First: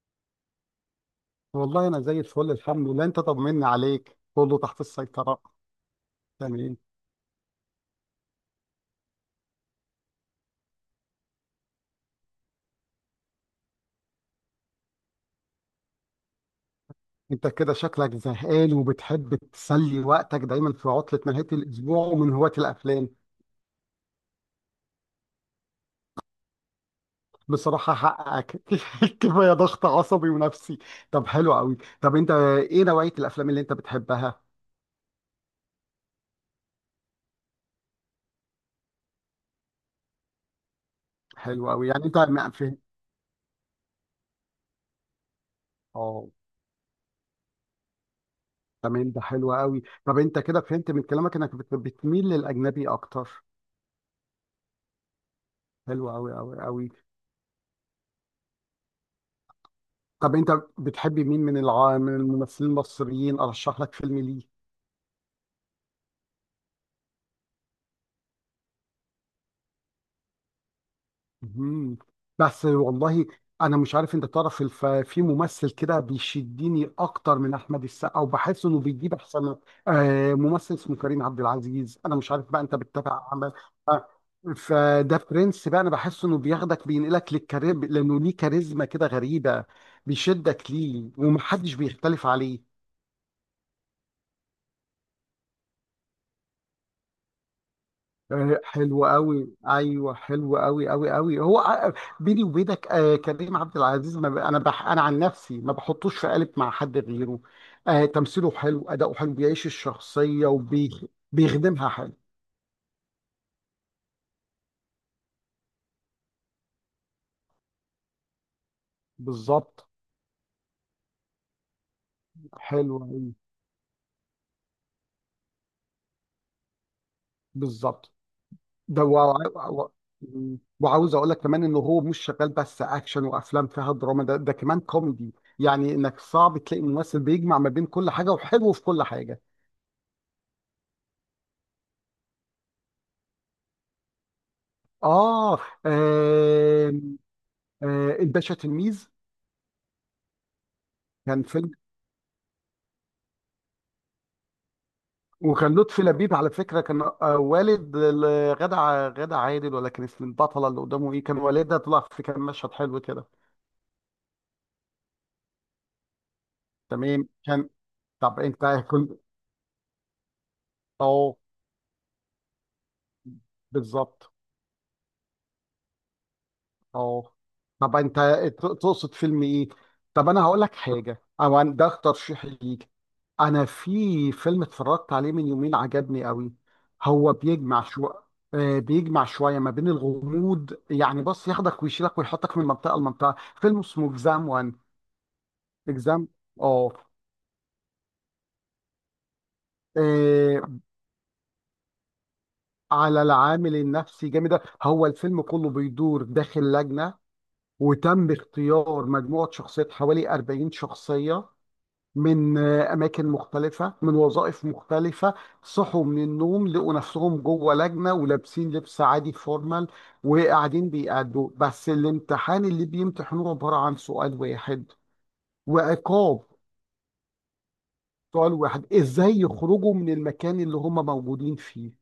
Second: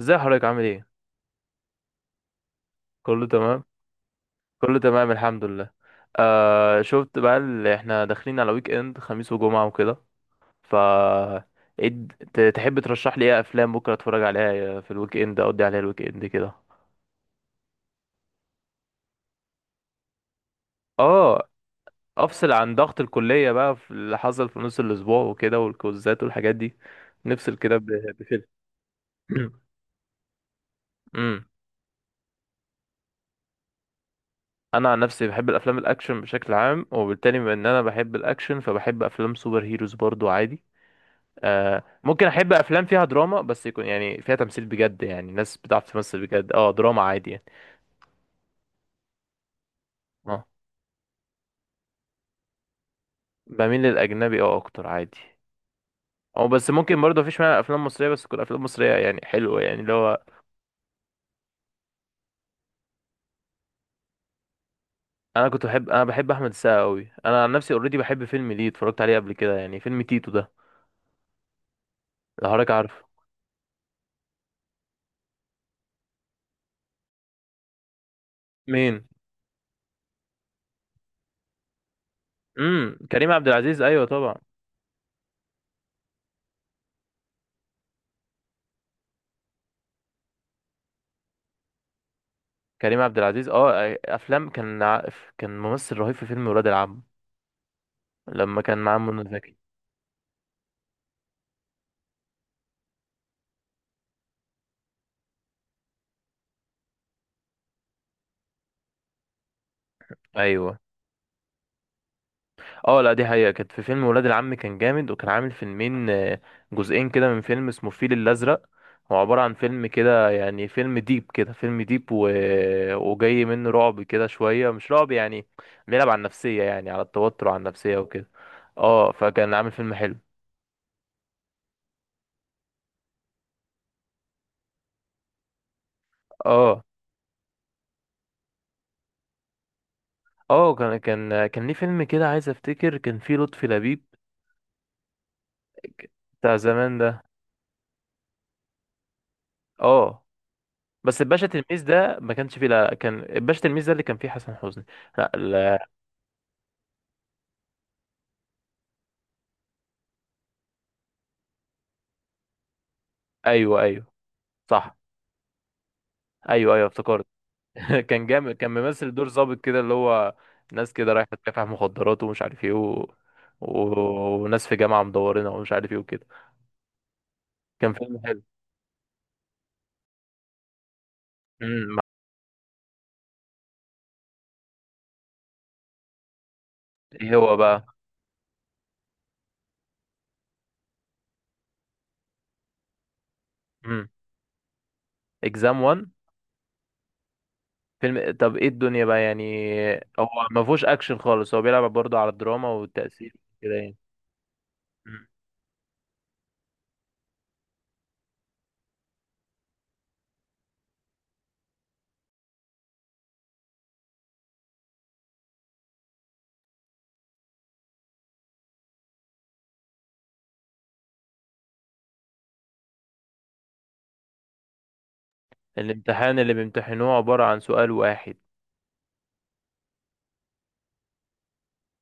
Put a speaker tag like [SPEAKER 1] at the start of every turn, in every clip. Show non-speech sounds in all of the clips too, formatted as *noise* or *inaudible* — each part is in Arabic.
[SPEAKER 1] ازاي حضرتك عامل ايه؟
[SPEAKER 2] والله انا زي الفل الحمد لله. انت
[SPEAKER 1] كله تمام.
[SPEAKER 2] طمني عليك، كله
[SPEAKER 1] كله
[SPEAKER 2] تحت
[SPEAKER 1] تمام
[SPEAKER 2] السيطرة.
[SPEAKER 1] الحمد لله.
[SPEAKER 2] تمام.
[SPEAKER 1] آه، شفت بقى اللي احنا داخلين على ويك اند، خميس وجمعة وكده. ف ايه تحب ترشح لي ايه افلام بكره اتفرج عليها في الويك اند، اقضي عليها الويك اند كده.
[SPEAKER 2] انت كده شكلك زهقان وبتحب تسلي وقتك دايما في عطلة نهاية
[SPEAKER 1] اه،
[SPEAKER 2] الاسبوع ومن
[SPEAKER 1] افصل
[SPEAKER 2] هواة
[SPEAKER 1] عن ضغط
[SPEAKER 2] الافلام.
[SPEAKER 1] الكلية بقى في اللي حصل في نص الاسبوع وكده والكوزات والحاجات دي. نفصل كده
[SPEAKER 2] بصراحة
[SPEAKER 1] بفيلم.
[SPEAKER 2] حقك. *laughs* كفاية
[SPEAKER 1] *clears throat*
[SPEAKER 2] ضغط عصبي ونفسي. طب
[SPEAKER 1] امم
[SPEAKER 2] حلو قوي، طب انت ايه نوعية الافلام اللي انت بتحبها؟
[SPEAKER 1] انا عن نفسي بحب الافلام الاكشن بشكل عام، وبالتالي بما ان انا بحب الاكشن فبحب افلام سوبر هيروز برضو عادي.
[SPEAKER 2] حلو
[SPEAKER 1] آه،
[SPEAKER 2] قوي، يعني انت
[SPEAKER 1] ممكن
[SPEAKER 2] ما
[SPEAKER 1] احب
[SPEAKER 2] فهم.
[SPEAKER 1] افلام فيها دراما، بس يكون يعني فيها تمثيل بجد، يعني ناس بتعرف تمثل
[SPEAKER 2] اه
[SPEAKER 1] بجد. اه دراما عادي يعني.
[SPEAKER 2] تمام، ده حلو قوي. طب انت
[SPEAKER 1] اه
[SPEAKER 2] كده فهمت من كلامك انك بتميل للاجنبي اكتر.
[SPEAKER 1] بميل للاجنبي، اه اكتر عادي.
[SPEAKER 2] حلو قوي
[SPEAKER 1] او
[SPEAKER 2] قوي
[SPEAKER 1] بس
[SPEAKER 2] قوي.
[SPEAKER 1] ممكن برضه مفيش مانع افلام مصريه، بس تكون افلام مصريه يعني حلوه، يعني اللي هو
[SPEAKER 2] طب انت بتحبي مين من من الممثلين المصريين ارشح لك فيلم ليه؟
[SPEAKER 1] انا بحب احمد السقا قوي. انا عن نفسي اوريدي بحب فيلم ليه اتفرجت عليه قبل كده، يعني فيلم تيتو ده.
[SPEAKER 2] مهم.
[SPEAKER 1] لو
[SPEAKER 2] بس
[SPEAKER 1] حضرتك عارفه.
[SPEAKER 2] والله انا مش عارف انت تعرف في ممثل كده بيشدني اكتر من احمد السقا، وبحس انه
[SPEAKER 1] مين؟
[SPEAKER 2] بيجيب احسن آه، ممثل اسمه كريم عبد العزيز. انا مش عارف بقى انت بتتابع
[SPEAKER 1] كريم عبد
[SPEAKER 2] عمل.
[SPEAKER 1] العزيز، ايوه
[SPEAKER 2] آه.
[SPEAKER 1] طبعا.
[SPEAKER 2] فده برنس بقى، انا بحس انه بياخدك بينقلك للكارير لانه ليه كاريزما كده غريبة، بيشدك ليه ومحدش بيختلف عليه.
[SPEAKER 1] كريم عبد العزيز، اه افلام كان ممثل رهيب في فيلم ولاد العم،
[SPEAKER 2] آه،
[SPEAKER 1] لما كان معاه
[SPEAKER 2] حلو
[SPEAKER 1] منى
[SPEAKER 2] قوي،
[SPEAKER 1] زكي.
[SPEAKER 2] ايوه حلو قوي قوي قوي. بيني وبينك آه، كريم عبد العزيز ما ب... انا بح... انا عن نفسي ما بحطوش في قالب مع حد غيره. آه، تمثيله حلو، اداؤه حلو، بيعيش الشخصيه
[SPEAKER 1] ايوه.
[SPEAKER 2] وبيخدمها حلو.
[SPEAKER 1] اه لا، دي حقيقة، كانت في فيلم ولاد العم كان جامد، وكان عامل فيلمين، آه، جزئين كده، من فيلم اسمه الفيل الأزرق. هو عبارة عن فيلم
[SPEAKER 2] بالظبط،
[SPEAKER 1] كده يعني، فيلم ديب كده، فيلم ديب
[SPEAKER 2] حلو قوي.
[SPEAKER 1] وجاي منه رعب كده شوية، مش رعب يعني، بيلعب على النفسية، يعني على التوتر وعلى النفسية
[SPEAKER 2] بالظبط.
[SPEAKER 1] وكده.
[SPEAKER 2] ده
[SPEAKER 1] اه،
[SPEAKER 2] وع...
[SPEAKER 1] فكان عامل
[SPEAKER 2] وع...
[SPEAKER 1] فيلم حلو.
[SPEAKER 2] وعاوز اقول لك كمان انه هو مش شغال بس اكشن وافلام فيها دراما، ده كمان كوميدي. يعني انك صعب تلاقي
[SPEAKER 1] اه
[SPEAKER 2] ممثل بيجمع ما بين كل حاجه وحلو في كل حاجه.
[SPEAKER 1] اه، كان ليه فيلم كده، عايز افتكر كان فيه لطفي لبيب،
[SPEAKER 2] اه
[SPEAKER 1] ك- بتاع
[SPEAKER 2] آه،
[SPEAKER 1] زمان ده.
[SPEAKER 2] آه، الباشا تلميذ
[SPEAKER 1] اه، بس
[SPEAKER 2] كان
[SPEAKER 1] الباشا
[SPEAKER 2] فيلم.
[SPEAKER 1] تلميذ ده ما كانش فيه، لا كان الباشا تلميذ ده اللي كان فيه حسن حسني. لا
[SPEAKER 2] وكان
[SPEAKER 1] لا.
[SPEAKER 2] لطفي لبيب على فكره، كان آه، والد غادة عادل، ولا كان اسم البطله اللي قدامه ايه، كان والدها طلع في، كان مشهد حلو كده.
[SPEAKER 1] ايوه ايوه صح. ايوه ايوه افتكرت.
[SPEAKER 2] تمام كان.
[SPEAKER 1] *laughs* كان
[SPEAKER 2] طب
[SPEAKER 1] جامد،
[SPEAKER 2] انت
[SPEAKER 1] كان
[SPEAKER 2] كنت،
[SPEAKER 1] ممثل دور ظابط كده، اللي هو ناس كده رايحه
[SPEAKER 2] اه
[SPEAKER 1] تكافح مخدرات ومش عارف ايه و...
[SPEAKER 2] بالظبط
[SPEAKER 1] وناس في جامعه مدورينها ومش عارف ايه وكده.
[SPEAKER 2] اه.
[SPEAKER 1] كان
[SPEAKER 2] طب انت
[SPEAKER 1] فيلم حلو.
[SPEAKER 2] تقصد فيلم ايه؟ طب انا هقول لك حاجه، ده
[SPEAKER 1] امم
[SPEAKER 2] ترشيحي ليك. انا في فيلم اتفرجت عليه من يومين عجبني قوي. هو
[SPEAKER 1] ايه هو
[SPEAKER 2] بيجمع
[SPEAKER 1] بقى؟
[SPEAKER 2] شو، آه، بيجمع شويه ما بين الغموض. يعني بص، ياخدك ويشيلك ويحطك من منطقه لمنطقه. فيلم
[SPEAKER 1] امم
[SPEAKER 2] اسمه اكزام وان.
[SPEAKER 1] اكزام 1.
[SPEAKER 2] اكزام اه.
[SPEAKER 1] فيلم، طب ايه الدنيا بقى يعني؟ هو ما
[SPEAKER 2] آه،
[SPEAKER 1] فيهوش اكشن خالص، هو بيلعب برضه على الدراما
[SPEAKER 2] على
[SPEAKER 1] والتأثير كده
[SPEAKER 2] العامل
[SPEAKER 1] يعني.
[SPEAKER 2] النفسي جامد ده. هو
[SPEAKER 1] مم.
[SPEAKER 2] الفيلم كله بيدور داخل لجنه، وتم اختيار مجموعه شخصيات حوالي 40 شخصيه من آه، أماكن مختلفة، من وظائف مختلفة. صحوا من النوم لقوا نفسهم جوه لجنة ولابسين لبس عادي فورمال، وقاعدين بيأدوا بس. الامتحان اللي بيمتحنوه عبارة عن سؤال واحد
[SPEAKER 1] الامتحان
[SPEAKER 2] وعقاب.
[SPEAKER 1] اللي بيمتحنوه عباره عن سؤال واحد.
[SPEAKER 2] سؤال واحد، إزاي يخرجوا من المكان اللي هم موجودين فيه.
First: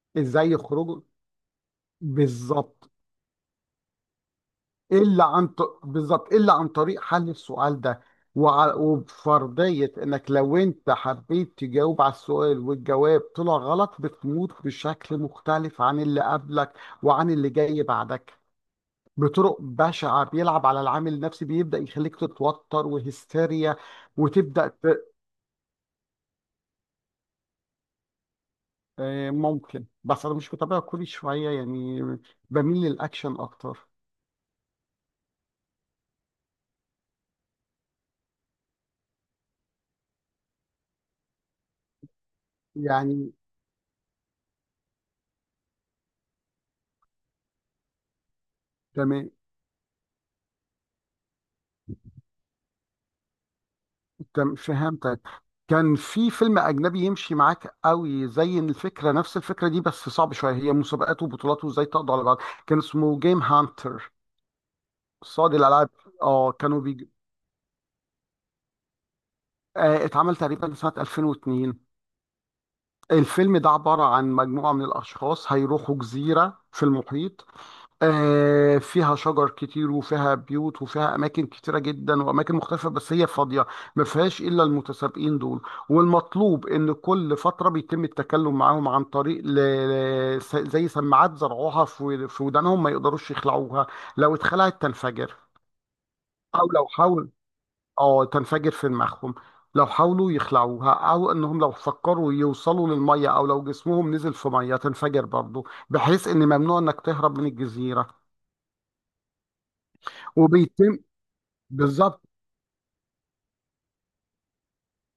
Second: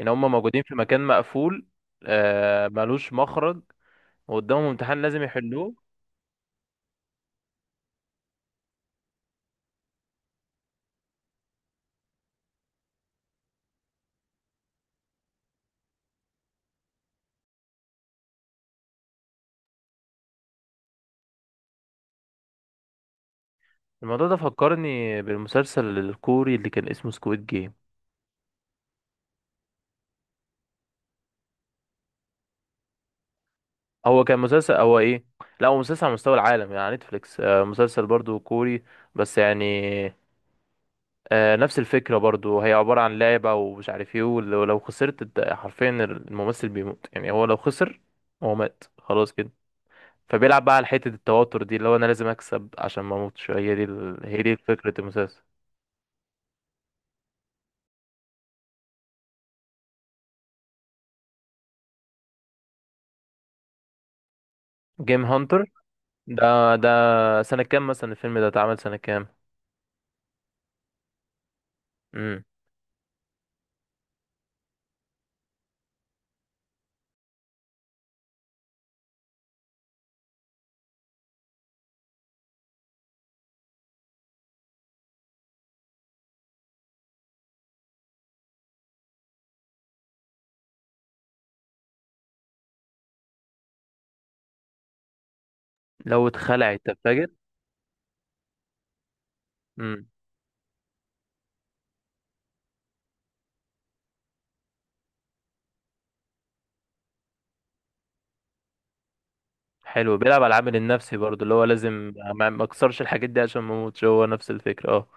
[SPEAKER 1] ان هم
[SPEAKER 2] إزاي
[SPEAKER 1] موجودين في مكان
[SPEAKER 2] يخرجوا،
[SPEAKER 1] مقفول، آه
[SPEAKER 2] بالظبط.
[SPEAKER 1] ملوش مخرج، وقدامهم امتحان لازم يحلوه.
[SPEAKER 2] بالظبط، الا عن طريق حل السؤال ده. وبفرضيه انك لو انت حبيت تجاوب على السؤال والجواب طلع غلط، بتموت بشكل مختلف عن اللي قبلك وعن اللي جاي بعدك، بطرق بشعه. بيلعب على العامل النفسي، بيبدا يخليك تتوتر وهستيريا،
[SPEAKER 1] الموضوع ده
[SPEAKER 2] وتبدا
[SPEAKER 1] فكرني بالمسلسل الكوري اللي كان اسمه سكويد جيم.
[SPEAKER 2] آه، ممكن بس انا مش متابع كل شويه، يعني بميل للاكشن اكتر.
[SPEAKER 1] هو كان مسلسل، هو ايه، لا هو مسلسل على مستوى العالم يعني، على نتفليكس. آه، مسلسل برضو كوري بس يعني. آه، نفس الفكرة برضو، هي عبارة عن
[SPEAKER 2] يعني
[SPEAKER 1] لعبة ومش عارف ايه، ولو، لو خسرت انت حرفيا الممثل بيموت يعني، هو لو خسر هو مات
[SPEAKER 2] تمام،
[SPEAKER 1] خلاص كده. فبيلعب بقى على حتة التوتر دي، اللي هو انا لازم اكسب عشان ما اموتش، هي دي هي
[SPEAKER 2] تم
[SPEAKER 1] دي فكرة
[SPEAKER 2] فهمتك.
[SPEAKER 1] المسلسل.
[SPEAKER 2] كان في فيلم أجنبي يمشي معاك قوي زي الفكرة، نفس الفكرة دي بس صعب شوية، هي مسابقات وبطولات وازاي تقضي على بعض. كان اسمه جيم هانتر،
[SPEAKER 1] جيم
[SPEAKER 2] صاد
[SPEAKER 1] هانتر.
[SPEAKER 2] الألعاب. اه
[SPEAKER 1] ده
[SPEAKER 2] كانوا
[SPEAKER 1] ده سنة كام مثلا؟ الفيلم ده اتعمل سنة كام؟
[SPEAKER 2] آه اتعمل تقريبا سنة 2002. الفيلم ده عبارة عن مجموعة من الأشخاص هيروحوا جزيرة في المحيط، آه، فيها شجر كتير وفيها بيوت وفيها أماكن كتيرة جدا وأماكن مختلفة، بس هي فاضية، ما فيهاش إلا المتسابقين دول. والمطلوب إن كل فترة بيتم التكلم معاهم عن طريق زي سماعات زرعوها في ودانهم، ما يقدروش يخلعوها، لو اتخلعت تنفجر.
[SPEAKER 1] لو
[SPEAKER 2] أو
[SPEAKER 1] اتخلع
[SPEAKER 2] لو
[SPEAKER 1] انت فاكر.
[SPEAKER 2] حاول، اه تنفجر في دماغهم. لو
[SPEAKER 1] امم
[SPEAKER 2] حاولوا يخلعوها، او انهم لو فكروا يوصلوا للميه او لو جسمهم نزل في ميه، تنفجر برضه، بحيث ان ممنوع انك تهرب من الجزيره.
[SPEAKER 1] حلو، بيلعب على العامل
[SPEAKER 2] وبيتم،
[SPEAKER 1] النفسي برضو، اللي هو لازم
[SPEAKER 2] بالظبط.
[SPEAKER 1] ما اكسرش الحاجات دي عشان ما اموتش، هو نفس الفكره اه.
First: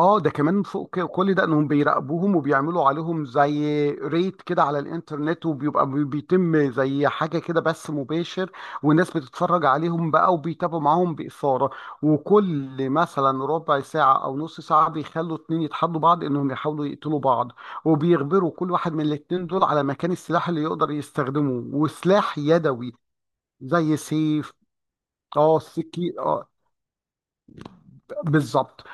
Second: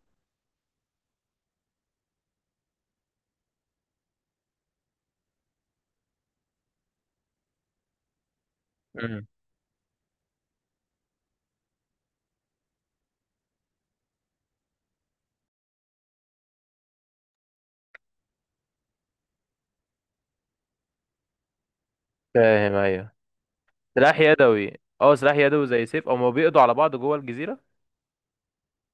[SPEAKER 2] اه ده كمان فوق كل ده انهم بيراقبوهم وبيعملوا عليهم زي ريت كده على الانترنت، وبيبقى بيتم زي حاجه كده بث مباشر، والناس
[SPEAKER 1] امم
[SPEAKER 2] بتتفرج عليهم بقى وبيتابعوا معاهم باثاره. وكل مثلا ربع ساعه او نص ساعه بيخلوا اتنين يتحدوا بعض انهم يحاولوا يقتلوا بعض، وبيخبروا كل واحد من الاتنين دول على مكان السلاح اللي يقدر يستخدمه، وسلاح
[SPEAKER 1] فاهم
[SPEAKER 2] يدوي
[SPEAKER 1] ايوه.
[SPEAKER 2] زي
[SPEAKER 1] سلاح
[SPEAKER 2] سيف،
[SPEAKER 1] يدوي اه، سلاح
[SPEAKER 2] اه
[SPEAKER 1] يدوي زي سيف،
[SPEAKER 2] سكين،
[SPEAKER 1] او ما بيقضوا على بعض جوه الجزيره.
[SPEAKER 2] بالظبط.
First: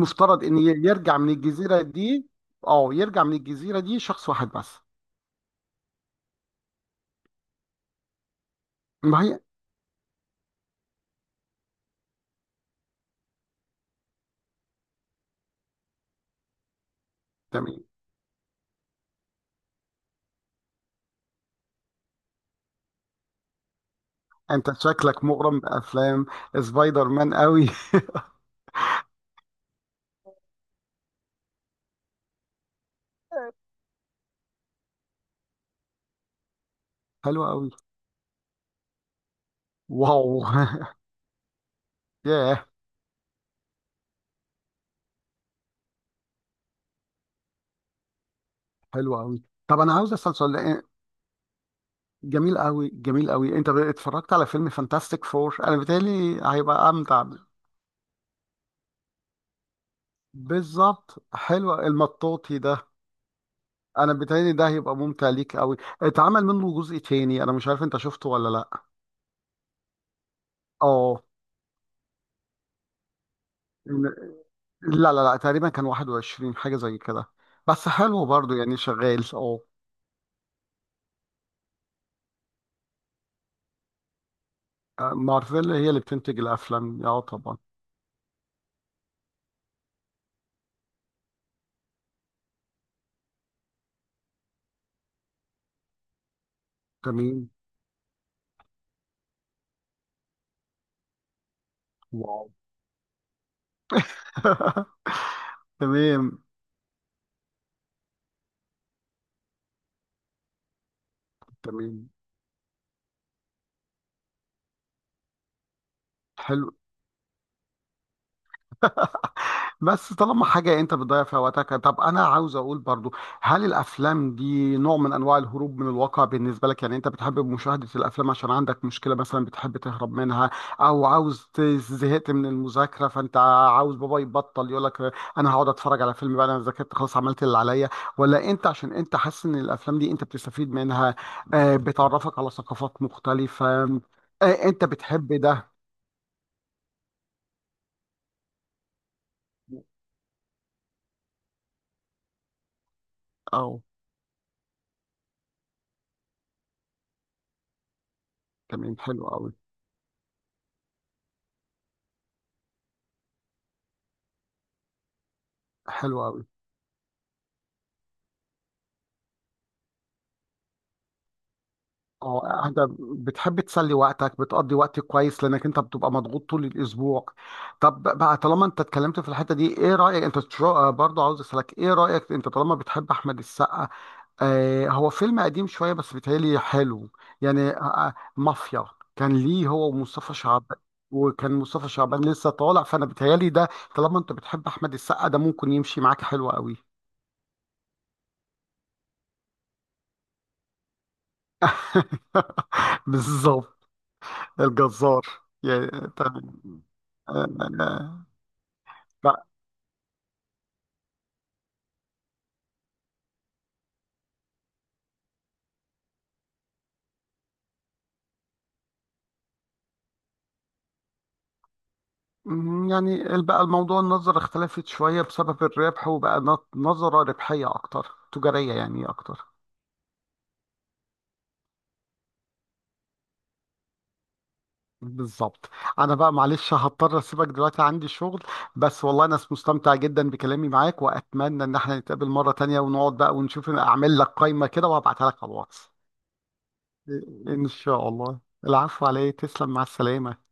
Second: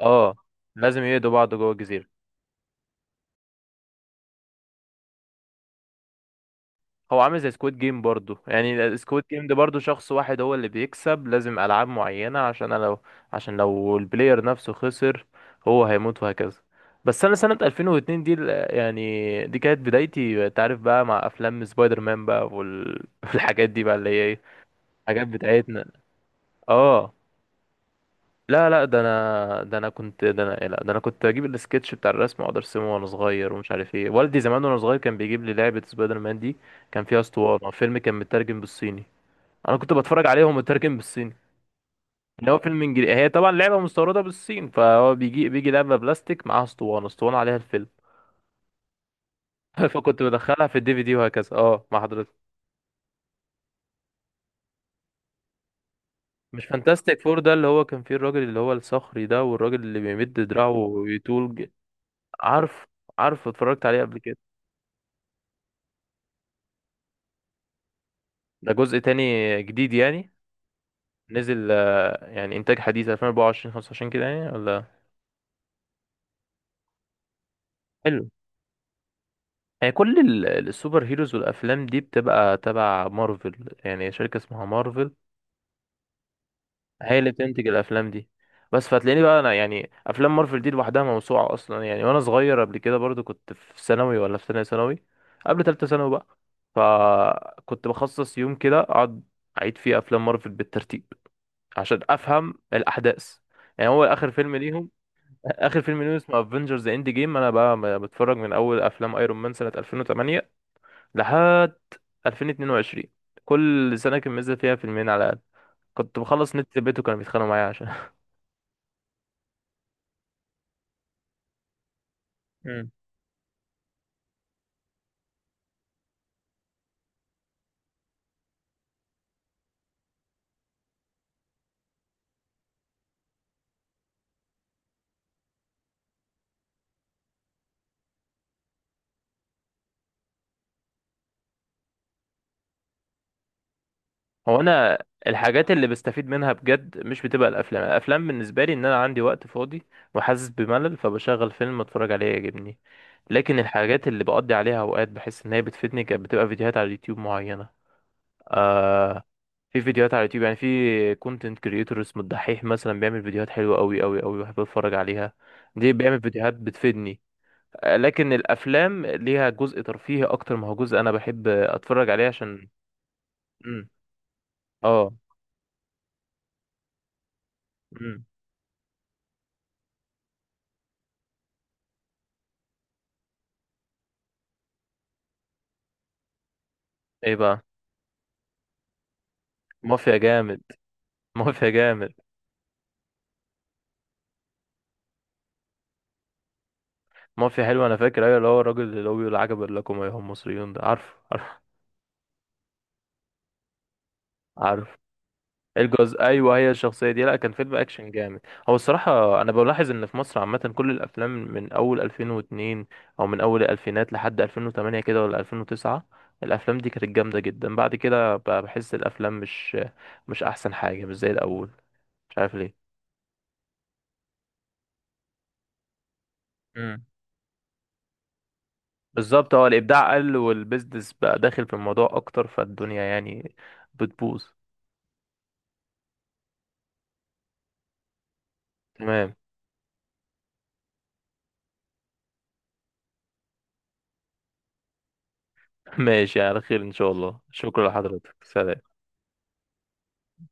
[SPEAKER 1] اه
[SPEAKER 2] ان
[SPEAKER 1] لازم
[SPEAKER 2] يرجع
[SPEAKER 1] يقضوا
[SPEAKER 2] من
[SPEAKER 1] بعض جوه
[SPEAKER 2] الجزيره
[SPEAKER 1] الجزيره.
[SPEAKER 2] دي، اه يرجع من الجزيره دي شخص واحد بس.
[SPEAKER 1] هو عامل زي سكواد جيم برضو يعني،
[SPEAKER 2] ما
[SPEAKER 1] سكواد
[SPEAKER 2] هي
[SPEAKER 1] جيم ده برضو شخص واحد هو اللي بيكسب، لازم ألعاب معينة عشان أنا لو، عشان لو البلاير نفسه خسر هو هيموت وهكذا. بس أنا سنة
[SPEAKER 2] تمام.
[SPEAKER 1] 2002 دي يعني دي كانت بدايتي، أنت عارف بقى، مع أفلام سبايدر مان بقى *laughs* والحاجات دي بقى اللي هي إيه
[SPEAKER 2] انت شكلك
[SPEAKER 1] الحاجات
[SPEAKER 2] مغرم
[SPEAKER 1] بتاعتنا.
[SPEAKER 2] بافلام سبايدر
[SPEAKER 1] اه
[SPEAKER 2] مان قوي.
[SPEAKER 1] لا لا، ده انا ده انا كنت ده انا لا ده انا كنت اجيب السكتش بتاع الرسم واقعد ارسمه وانا صغير ومش عارف ايه. والدي زمان وانا صغير كان بيجيب لي لعبة سبايدر مان دي، كان فيها
[SPEAKER 2] *laughs* حلو
[SPEAKER 1] اسطوانة
[SPEAKER 2] قوي.
[SPEAKER 1] فيلم كان مترجم بالصيني. انا كنت بتفرج
[SPEAKER 2] واو،
[SPEAKER 1] عليهم مترجم بالصيني،
[SPEAKER 2] *laughs*
[SPEAKER 1] اللي هو
[SPEAKER 2] ياه.
[SPEAKER 1] فيلم انجليزي، هي طبعا لعبه مستورده بالصين، فهو بيجي لعبه بلاستيك معاها اسطوانه عليها الفيلم.
[SPEAKER 2] حلو قوي. طب
[SPEAKER 1] *laughs*
[SPEAKER 2] انا عاوز
[SPEAKER 1] فكنت
[SPEAKER 2] اسال
[SPEAKER 1] بدخلها في
[SPEAKER 2] سؤال،
[SPEAKER 1] الدي في دي وهكذا، اه مع حضرتك.
[SPEAKER 2] جميل قوي جميل قوي. انت اتفرجت على فيلم فانتاستيك فور؟ انا بيتهيألي
[SPEAKER 1] مش
[SPEAKER 2] هيبقى
[SPEAKER 1] فانتاستيك
[SPEAKER 2] امتع.
[SPEAKER 1] فور ده اللي هو كان فيه الراجل اللي هو الصخري ده، والراجل اللي بيمد دراعه
[SPEAKER 2] بالظبط،
[SPEAKER 1] ويطول،
[SPEAKER 2] حلو المطاطي ده.
[SPEAKER 1] عارف. عارف، اتفرجت عليه
[SPEAKER 2] انا
[SPEAKER 1] قبل كده.
[SPEAKER 2] بيتهيألي ده هيبقى ممتع ليك قوي. اتعمل منه جزء تاني، انا مش عارف انت شفته ولا
[SPEAKER 1] ده
[SPEAKER 2] لا.
[SPEAKER 1] جزء تاني جديد يعني؟
[SPEAKER 2] اه
[SPEAKER 1] نزل آه، يعني انتاج حديث 2024 25 كده يعني، ولا؟
[SPEAKER 2] لا تقريبا كان 21 حاجة زي كده، بس حلو
[SPEAKER 1] حلو.
[SPEAKER 2] برضو يعني شغال اه.
[SPEAKER 1] هي كل السوبر هيروز والافلام دي بتبقى تبع مارفل، يعني شركة اسمها مارفل
[SPEAKER 2] مارفل هي اللي بتنتج الأفلام،
[SPEAKER 1] هي
[SPEAKER 2] اه
[SPEAKER 1] اللي
[SPEAKER 2] طبعا.
[SPEAKER 1] بتنتج الافلام دي. بس فتلاقيني بقى انا يعني، افلام مارفل دي لوحدها موسوعه اصلا يعني. وانا صغير قبل كده برضو كنت في ثانوي، ولا في ثانيه ثانوي قبل ثالثه ثانوي بقى،
[SPEAKER 2] تمام.
[SPEAKER 1] فكنت بخصص يوم كده اقعد اعيد فيه افلام مارفل بالترتيب عشان
[SPEAKER 2] واو.
[SPEAKER 1] افهم الاحداث. يعني هو اخر فيلم ليهم،
[SPEAKER 2] *laughs*
[SPEAKER 1] اخر فيلم ليهم
[SPEAKER 2] تمام
[SPEAKER 1] اسمه افنجرز اند جيم. انا بقى بتفرج من اول افلام ايرون مان سنه 2008 لحد
[SPEAKER 2] تمام،
[SPEAKER 1] 2022. كل سنه كان منزل فيها فيلمين على الاقل. كنت بخلص نت
[SPEAKER 2] حلو.
[SPEAKER 1] في البيت وكانوا بيتخانقوا معايا.
[SPEAKER 2] بس طالما حاجة انت بتضيع فيها وقتك، طب انا عاوز اقول
[SPEAKER 1] مم.
[SPEAKER 2] برضو، هل الافلام دي نوع من انواع الهروب من الواقع بالنسبة لك؟ يعني انت بتحب مشاهدة الافلام عشان عندك مشكلة مثلا بتحب تهرب منها، او عاوز زهقت من المذاكرة، فانت عاوز بابا يبطل يقول لك انا هقعد اتفرج على فيلم بقى، انا ذاكرت خلاص عملت اللي عليا؟ ولا انت عشان انت حاسس ان الافلام دي انت بتستفيد منها، آه، بتعرفك على ثقافات مختلفة،
[SPEAKER 1] هو
[SPEAKER 2] آه، انت
[SPEAKER 1] انا،
[SPEAKER 2] بتحب
[SPEAKER 1] الحاجات
[SPEAKER 2] ده؟
[SPEAKER 1] اللي بستفيد منها بجد مش بتبقى الافلام، الافلام بالنسبه لي ان انا عندي وقت فاضي وحاسس بملل فبشغل فيلم اتفرج عليه يعجبني. لكن
[SPEAKER 2] او
[SPEAKER 1] الحاجات اللي بقضي عليها اوقات بحس ان هي بتفيدني كانت بتبقى فيديوهات على اليوتيوب معينه.
[SPEAKER 2] تمام،
[SPEAKER 1] آه.
[SPEAKER 2] حلو قوي
[SPEAKER 1] في فيديوهات على اليوتيوب يعني، في كونتنت كريتور اسمه الدحيح مثلا، بيعمل فيديوهات حلوه قوي قوي قوي، بحب اتفرج عليها. دي
[SPEAKER 2] حلو
[SPEAKER 1] بيعمل
[SPEAKER 2] قوي.
[SPEAKER 1] فيديوهات بتفيدني. آه، لكن الافلام ليها جزء ترفيهي اكتر، ما هو جزء انا بحب اتفرج عليه
[SPEAKER 2] اه
[SPEAKER 1] عشان.
[SPEAKER 2] انت بتحب
[SPEAKER 1] مم.
[SPEAKER 2] تسلي وقتك، بتقضي وقت
[SPEAKER 1] اه.
[SPEAKER 2] كويس لانك انت بتبقى مضغوط طول الاسبوع. طب
[SPEAKER 1] مم.
[SPEAKER 2] بقى طالما انت اتكلمت في الحته دي، ايه رايك انت برضه عاوز اسالك، ايه رايك انت طالما بتحب احمد السقا؟ آه هو فيلم قديم شويه بس بيتهيألي حلو.
[SPEAKER 1] ايه بقى؟
[SPEAKER 2] يعني آه، آه، مافيا، كان ليه هو
[SPEAKER 1] مافيا
[SPEAKER 2] ومصطفى
[SPEAKER 1] جامد.
[SPEAKER 2] شعبان، وكان
[SPEAKER 1] مافيا
[SPEAKER 2] مصطفى
[SPEAKER 1] جامد.
[SPEAKER 2] شعبان لسه طالع فانا بيتهيألي ده طالما انت بتحب احمد السقا ده ممكن يمشي معاك حلو قوي.
[SPEAKER 1] مافيا حلو. انا فاكر، ايوه اللي هو الراجل اللي هو بيقول عجبا لكم ايها المصريون ده، عارف عارف
[SPEAKER 2] *laughs* بالظبط،
[SPEAKER 1] عارف.
[SPEAKER 2] الجزار يعني.
[SPEAKER 1] الجزء ايوه، هي
[SPEAKER 2] تمام
[SPEAKER 1] الشخصيه دي،
[SPEAKER 2] آه،
[SPEAKER 1] لا كان
[SPEAKER 2] آه،
[SPEAKER 1] فيلم اكشن
[SPEAKER 2] آه.
[SPEAKER 1] جامد. هو الصراحه
[SPEAKER 2] بقى،
[SPEAKER 1] انا بلاحظ ان في مصر عامه كل الافلام من اول 2002، او من اول الالفينات لحد 2008 كده ولا 2009، الافلام دي كانت جامده جدا. بعد كده بقى بحس الافلام مش، احسن حاجه، مش زي الاول. مش عارف
[SPEAKER 2] مم، يعني بقى الموضوع النظرة اختلفت شوية بسبب الربح، وبقى
[SPEAKER 1] ليه.
[SPEAKER 2] نظرة ربحية أكتر، تجارية يعني أكتر.
[SPEAKER 1] بالظبط، هو الابداع قل والبيزنس بقى داخل في الموضوع اكتر، فالدنيا يعني بتبوظ.
[SPEAKER 2] بالظبط. أنا بقى معلش هضطر أسيبك دلوقتي، عندي شغل، بس والله
[SPEAKER 1] تمام.
[SPEAKER 2] أنا مستمتع جدا بكلامي معاك، وأتمنى إن احنا نتقابل مرة تانية ونقعد بقى ونشوف، أعمل لك قايمة كده وهبعتها لك على الواتس.
[SPEAKER 1] *laughs* ماشي على خير ان شاء الله،
[SPEAKER 2] إن
[SPEAKER 1] شكرا
[SPEAKER 2] شاء
[SPEAKER 1] لحضرتك،
[SPEAKER 2] الله،
[SPEAKER 1] سلام.
[SPEAKER 2] العفو عليك، تسلم، مع السلامة.